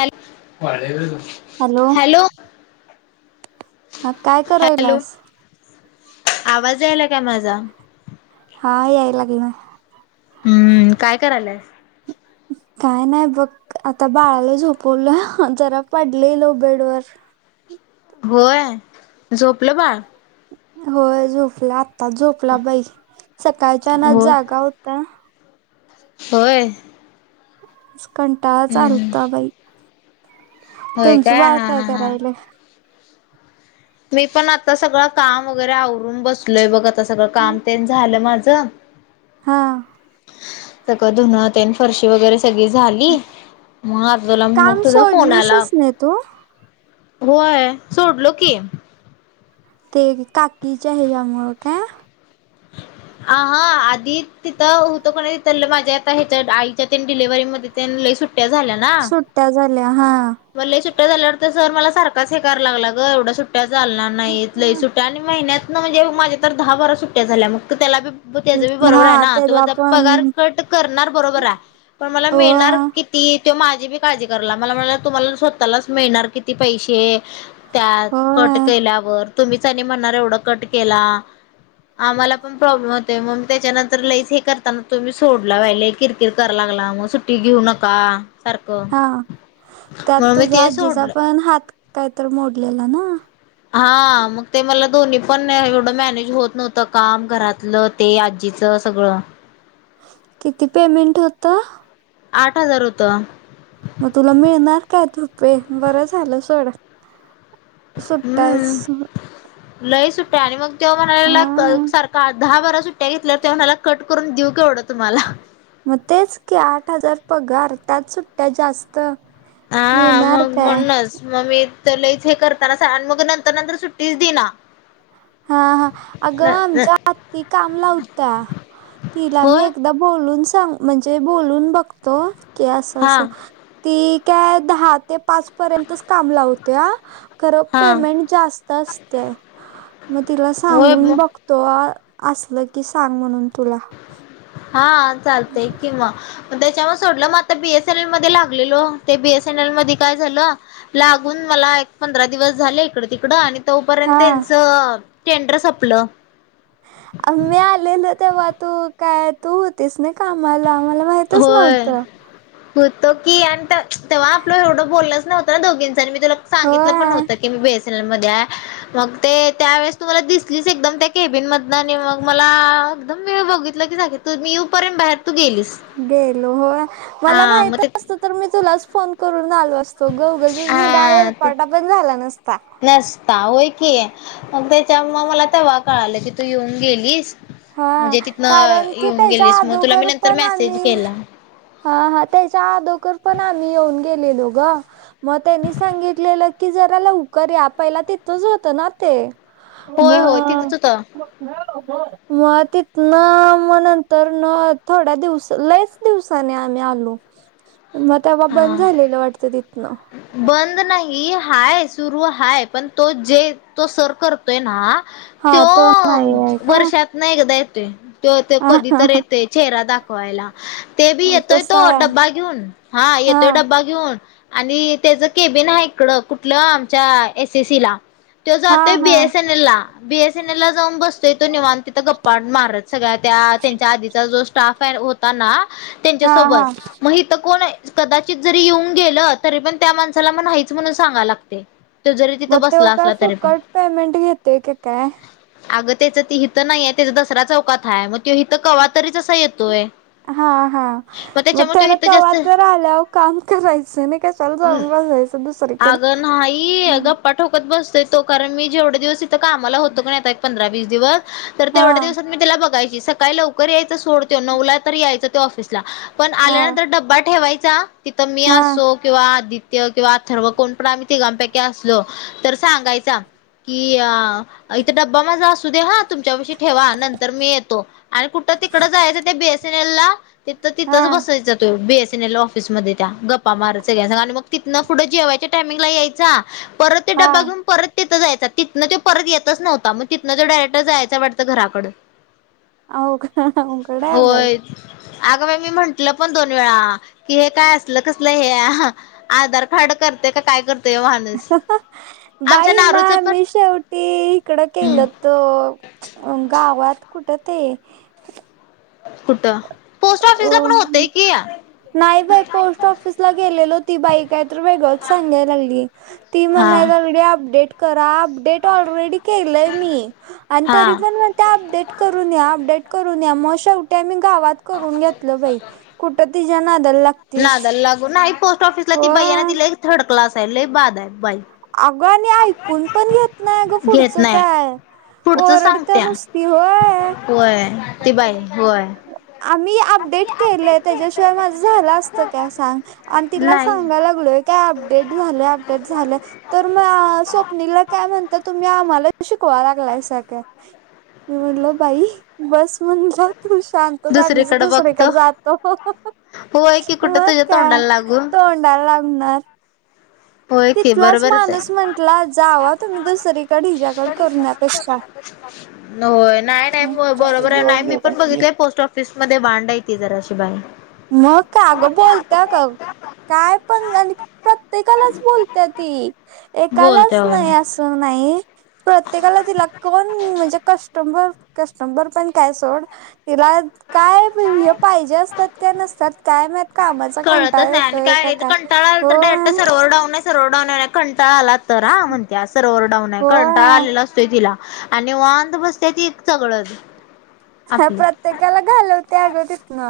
Hello वाळल्याग [inaudible] hello. हा काय hello करायलास? आवाज यायला का माझा? हा या लागला. हम्म काय करायलास? हम [unintelligible] काय नाही बघ आता बाळाला झोपवलं जरा पडले लो बेडवर. होय, झोपलं बाळ? होय, झोपला आत्ताच झोपला बाई. सकाळच्यान हो जागा होता. होय. कंटाळच हम्म आलता बाई. होय तुमचं बाळ हा हा काय हा करायल? मी पण आता सगळं काम वगैरे आवरून बसलोय बघ आ- आता सगळं काम ते झालं माझ. हा. सगळ धुन तेन फरशी वगैरे- सगळी झाली, मग [unintelligible] तुला मग काम तुझा फोन आला. सोडलीसच नाही तू होय, सोडलो की. ते काकीच्या हेज्यामुळ काय? ह [inaudible] आ, हा, आधी तिथं होतं कनी तिथ माझ्या आता ह्याच्या आईच्या डिलेव्हरी मधे लय सुट- ट्या झाल्या ना. सुट्ट्या झाल्या हा लय सुट्ट्या झाल्यावर तर सर मला सारखच हे करायला लागला ग, एवढा सुट्ट- सुट्ट्या चालणार नाहीत, लय सुट्ट्या आणि महिन्यातन म्हणजे माझ्या तर दहा, बारा सुट्ट्या झाल्या, मग तर त्याला बी- त्याच बी बरोबर आहे हा ना, तो त्याला माझा पण पगार कट करणार बरोबर आहे, पण मला हो मिळणार कि- ती, त्यो माझी बी काळजी करला, मला म्हणाला तुम्हाला स्वतःलाच मिळणार किती पैसे? त्यात कट होय केल्यावर तुम्हीच आणि म्हणणार एवढा कट केला. आम्हाला पण प्रॉब्लेम होतय, मग त्याच्यानंतर लईस हे करताना तुम्ही सोडला वहिला कि- किर कराय लागला मग सुट्टी घेऊ नका. सारखं हा, त्यात म्हणून मी तुझ्या ते आजीचा सोडलं पण हात काहीतर मोडलेला ना? हा, मग ते मला दोन्ही पण एवढं मॅनेज होत नव्हतं, काम घरातलं. ते आजीचं सगळं. किती पेमेंट होत? आठ हजार होतं. मग तुला मिळणार काय रुपे बरं झालं सोड. हम्म, सुट्टाच लई सुट्ट्या आणि मग तेव्हा म्हणायला हा लागला सारख- दहा, बारा सुट्ट्या घेतल्या, त्यो म्हणाला कट करून देऊ केवढं तुम्हाला? मग तेच की, आठ हजार पगार त्यात सुट्ट्या जास्त. हा, मिळणार मग काय म्हणूनच. मग मी च लयच हे करताना मग नंतर, नंतर सुट्टीच दिना. हा, अगं आमच्या आत्ती काम लावत्या, तिला मी होय एकदा- बोलून सांग म्हणजे बोलून बघतो की, असं हा असं- ती काय दहा ते पाच पर्यंतच काम लावत्या. खरं हा पेमेंट जास्त असतय. मग तिला होय सांगून मग बघतो, असल की सांग म्हणून तुला. हा चालतय कि मग. मग त्याच्यावर सोडलं, मग आता बी एस एन एल मध्ये लागलेलो, ते बी एस एन एल मध्ये काय झालं- लागून मला एक पंधरा दिवस झाले इकड, तिकड आणि- तोपर्यंत हा त्यांचं टेंडर संपलं. आ् मी आलेल तेव्हा तू काय- तू होतीस नाय कामाला, मला माहितच नव्हतं. तो की आणि तेव्हा आपलं एवढं बोलनच नव्हतं, दोघींच आणि मी तुला सांगितलं पण होय नव्हतं. त की मी बेसल मध्ये हाय. मग ते त्यावेेळेस तुम्हाला दिसलीच एकदम त्या केबिन मधन आणि मग मला आ एकदम वेळ बघितलं की सगित. तू मी येऊपर्यंत बाहेर तू गेलीस. गेलो हो मला हा मग माहित ते असत तर मी तुलाच फोन करून आलो असत. तो ग उगलचाच मुदा हा ते हेलपाटा पण झाला नसता. नसता होय की मग त्याच्या मग मला तेवा कळा आलं की तू येऊन गेलीस. हा म्हणजे तिथनं कारण कि येऊन त्याच्या गेलीस मग तुला मी आदोगर नंतर पण मेसेज आम्ही. केला हा हा त्याच्या अगोदर पण आम्ही येऊन गेलेलो ग. मग त्यांनी सांगितलेलं की जरा लवकर या आपहिला तिथच होतं ना ते. म होय होय तिथंच होतं मग तिथ म नंतर न थोड्या दिवस ललेच दिवसाने आम्ही आलो. मग तेव्हा बंद हा झालेलं वाटतं तिथ. बंद नाही हाय सुरू हाय पण तो जे तो सर कर''--'' य ना हा तो नाही आहे का? वर्षात नाही एकदा येतोय. ते ते कधी तर हा येते चेहरा दाखवायला. ते बी येतोय तो तसा आहे डब्बा घेऊन हा येतोय डब्बा घेऊन. आणि त्याच केबिन आहे इकडं कुठलं आमच्या एस एसी ला. ते हा जातोय हा बीएस एन एल ला बी एस. सेनेला जाऊन बसतोय तो निवाण तिथं गप्पा मारत सगळ्या त्या त्यांच्या आधीचा जो. स्टाफ हाय होता ना हा हा त्यांच्यासोबत मग इथं कोण हाय कदाचित जरी येऊन गेल. तरी पण त्या माणसाला मग नाहीच म्हणून सांगा लागते. तो जरी मग तिथं बसला तो काय असला तरी पण फूकट पेमेंट घेते का काय. अगं त्याच हिथं नाहीय त्याचा दसरा चौकाता आहे मग तो हिथं कवातरीच असा येतोय. हा हा मग त्याच्यामुळे तो त्यान इथं कवा तर जास्त आल्यावर काम करायचं नाय का. चल जाऊन बसयच दुसरीकडे. अगं नाही अगं. गप्पा ठोकत बसतय तो कारण मी जेवढे दिवस इथं कामाला होतो कण आता एक पंधरा वीस दिवस. तर हा तेवढ्या दिवसात मी त्याला बघायची सकाळी लवकर यायचं सोडतो नऊला तर यायचं ते ऑफिसला. पण हा आल्यानंतर डब्बा ठेवायचा तिथं मी हा असो किंवा आदित्य किंवा. ठर्व कोण पण आम्ही तिघांपैकी असलो तर सांगायचा कि अ. इथे ड्बा माझा असू ''--'' सुदे हा तुमच्या पाशी ठेवा नंतर मी येतो आणि कुठं तिकड जायचं ते बीएसएनएल ला. तिथ हा तिथंच बसायचं ते बी एस एनएल ऑफिसमध्ये त्या गप्पा मारत सगळ्यां आणि मग. तिथनं पुढं जेवायच्या टामंग ला यायचा परत ते हा ड्बा घेऊन परत. तिथं जायच तिनं तो परत येतच नव्ह मग तिथन तो डायरेक्टर जायचं वाटतं घराकंड. आव अवघड आहे बाई. होय अगं बाई मी म्हंटलं पण दोन वेळा कि हे काय असलं कसलं हे. ह आधार कार्ड करते का काय करते. बाई मा नारूचं पण मी शेवटी इकडं हम्म केलंत. त गावात कुठं ते. कुट पोस्ट अ ऑफिसला पण होते की. नाही बाई पोस्ट ऑफिसला गेलेल ती बाईक आहे तर वेगळंच सांगायला लागली. ती हा म्हणाय लागल्या अपडेट. करा अपडेट ऑलरेडी केलय मी तरी हा. पण अपडेट. करून या अपडेट करून या मग शेवटी आम्ही गावात करून घेतलं बाई कुठ. तिच्या नादाला लाग नादाला लागून नाही, पोस्ट ऑफिसला ती बाई आहे ना होय ती लईच थर्ड क्लास आहे बाद आहे. बाई. अगं आणि ऐकून पण घेत नाही, अगं घेत पुढचं नाही काय. पुढचं ओरडत्या सांगत्या. नुसती होय. होय, ती बाई होय. आम्ही अपडेट केलंय, त्याच्याशिवाय माझं झालं असतं काय सांग? आणि तिला नाही सांगाय लागलोय काय अपडेट झालंय, अपडेट झालंय. तर मग स्वप्नीला काय म्हण तर तुम्ही आम्हालाच शिकवा लागलायसा काय, मी म्हणलो बाई बस म्हणलं तू शांत, आम्हीच दुसरीकडे बघतो दुसरीकडं जातो. होय की कुठं मग तुझ्या काय तोंडाला लागून. तोंडाला लागणार. होय की तिथलाच बरोबरच माणूस आहे. म्हंटला, जावा तुम्ही दुसरीकडं हिच्याकडं करण्यापेक्षा. होय, नाही नाही बरोबर आहे, नाही जेवायला मी पण जेवला बघितलं पोस्ट ऑफ् फिस मध्ये वांड आहे ती जराशी बाई. मग काय अगं बोलत्या, का काय पण आणि प्रत्येकालाच बोलत्या ती, एकालाच बोलत्या होय. नाही असं नाही. प्रत्येकाला तिला कोण म्हणजे कस्टंबर, कस्टंबर पण काय सोड. तिला काय प हे पाहिजे असतात काय नसतात काय माहीत? कळतच नाही, आणि काय कंटाळा आला तर डायरेट हो सरोवर डाऊन आहे स सरवर डाऊन आहे, कंटाळा आला तर हा म्हणत्या, सरवर डाऊन आहे कंटळा हो आलेला अस तोय तिला आणि निवांत बसते ती चगळत. आपली प्रत्येकाला घालवते अगं तितन,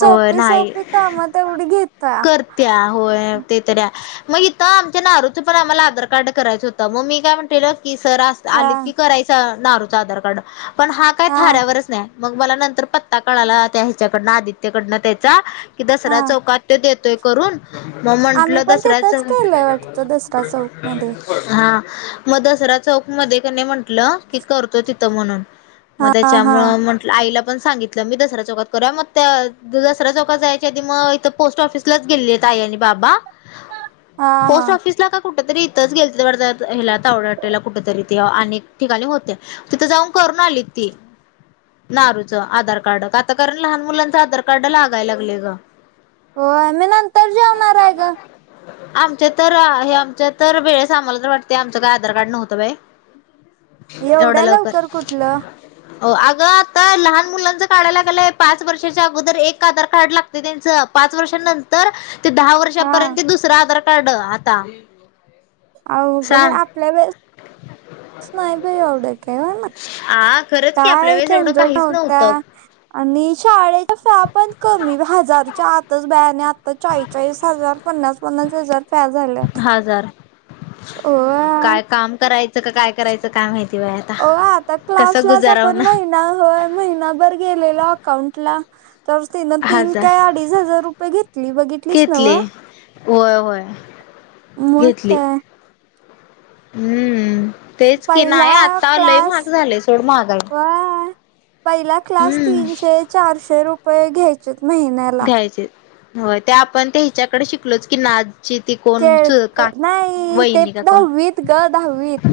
होय सोपी- नाही सोपी काम त तेवढी घेत् करत्या होय ते तऱ्या मग हि तं आमच्या नारूच पण आम्हाला आधार कार्ड करायचं होतं, मग मी काय म्हणलेलं की, सर आलीत हा की करायच नारूचा आधार कार्ड, पण हा काय थाऱ्यावरच नाही. मग मला नंतर पत्ता कळाला त्या ह्याच्याकडनं, आदित्यकडनं, त्याचा कि हा दसरा चौकात त्यो देतोय करून, मग आम्ही म्हंटलं पण दसऱ्या तिथंच चौ केलंय वाटतं दसरा चौक मध्ये हा, मग दसरा चौक मध्ये कनी म्हंटलं की, करतो तिथं म्हणून हा मग हा त्याच्यामुळं म्हण टलं, आईला पण सांगितलं मी दसऱ्या चौकात करूया, मग त्या दसऱ्या चौकात जायच्या आधी मग इथ पोस्ट ऑफिसलाच गेलीलीत आई‌ आणि बाबा हा हा पोस्ट ऑफिसला का कु कुठ तरी इथंच गेल वाटतं, ह्याला तावडे हाॅटेला कुठ तरी ते अनेक ठिकाणी होते. तिथं जाऊन करून आलीत ती नारूचं आधार कार्ड आता कारण, लहान मुलांचं आधार कार्ड लागाय लागलय गं. होय मी नं आमच्या तर, हे आमच्या तर वेळेस आम्हाला तर वाटतंय, आमचं काय आधार कार्ड नव्हतं बाई, एवढ्या लवकर. ह अगं आता लहान मुलांचं काढायला लागालय, पाच वर्षाच्या अगोदर एक आधार कार्ड लागतय त्यांचं. पाच वर्षां नंतर, ते दहा हा वर्षापर्यंत दुसरं आधार कार्ड आता. अ का सांग आपल्या वेळेस [unintelligible] नाही बाई एवढं केव ना मग, हा खरंच की आपल्या काय वेळेस एवढं झंजट काहीच नव्हत्या. नव्हतं आणि शाळेच्या फ्या पण कमी, हजारच्या आतच बाईना आणि आ या चाळी- चाळीस हजार, पन्नास -पन्नास हजार फ्या झाल्यात. हजार होय. काय काम करायचं का, काय करायचं, काय माहिती बाय आता. होय आता कसं क्लासलाच गुजाराव आपण ना महिना महिनाभर गेलेलो अकाउंटला. तर तिन तीन हजार काय अडीच हजार रुपये घेतली, बघितलीस न्हव. घेतले होय, होय. मग घेतली काय. हम्म, तेच की पहिला नाही आत्ता लय क्लास महाग झालेय सोड महागाई. वा पहिला क्लास हम्म तीनशे, चारशे रुपये घ्यायचेत महिन्याला. हो ते आपण त्या ह्याच्याकडे शिकलोच की ना- ते क नाही ते, वहिनी का कोण दाहावीत ग, दाहावीत.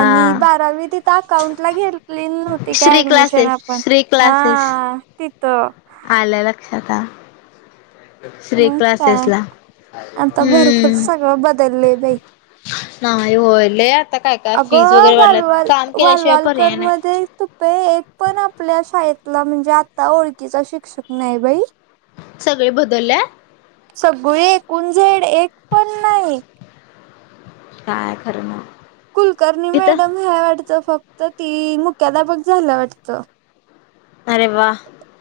आणि बारावी तिथं अकाउंटला घेतली नव्हती काय श्री ऍडमिशन क्लासेस आपण- श्री पण क्लासेस हा, तिथं. आलं लक्षात हा. श्री मग काय क्लासेसला. आता भरपूर हम्म. सगळं बदललंय बाई नाही होय, लय आता काय, काय फीज अगं वगैरे वाढल्यात, काम केल्याशिवाय पर्याय नाही. तूपे, एक पण आपल्या शाळेतला म्हणजे, आता ओळखीचा शिक्षक नाही बाई. सगळे बदलल्यात? सगळी एकूण झेड एक पण नाही. काय खरं नाही. कुलकर्णी मॅडम हाय वाटतं फक्त ती, मुख्याध्यापक झाल्या वाटतं. अरे वा.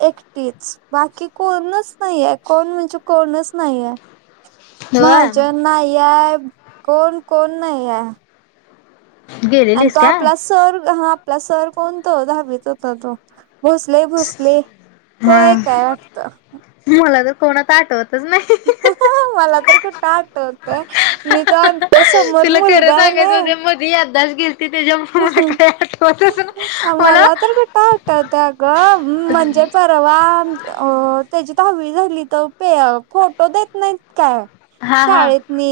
एकटीच, बाकी कोणच नाहीये, कोण म्हणजे कोणच नाहीये. होय माझ्या नाहीया, कोण, कोण नाहीया. आणि गेलेलीस तो काय आपला सर, हा आपला सर कोण तो दाहावीत होता तो? भोसले, भोसले तो हा एक हाय वाटतं? मला तर कोणच आठवत - [unintelligible] मला तर कुठे आठवतय. मी तर आमच्या समोर मुलगा आहे ना - याद्दाश गेलती, त्याज्यामुळे मला काय आठवतच नाही मला- का त्या ग म्हणजे [unintelligible] तवा अ.. त्याची दहावी झाली तवा पे फोटो देत नाहीत काय? हा हा शाळेतनी,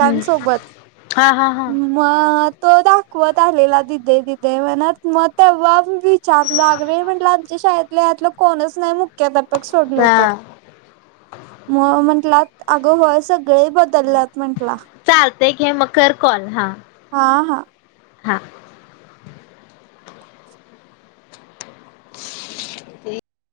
हम्म हा, हा, हा. मग तो दाखवत आलेला दीदी, दीदी म्हणत मग तेव्हा- विचारल, अग मी म्हंटलं आमच्या शाळेतल यातलं कोणच नाही मुख्याध्यापक सोडल तर. हा म म्हंटलात अग होय, सगळे बदलल्यात म्हंटला. चालतय घे, मग कर कॉल हा. हा, हा. हा. ते-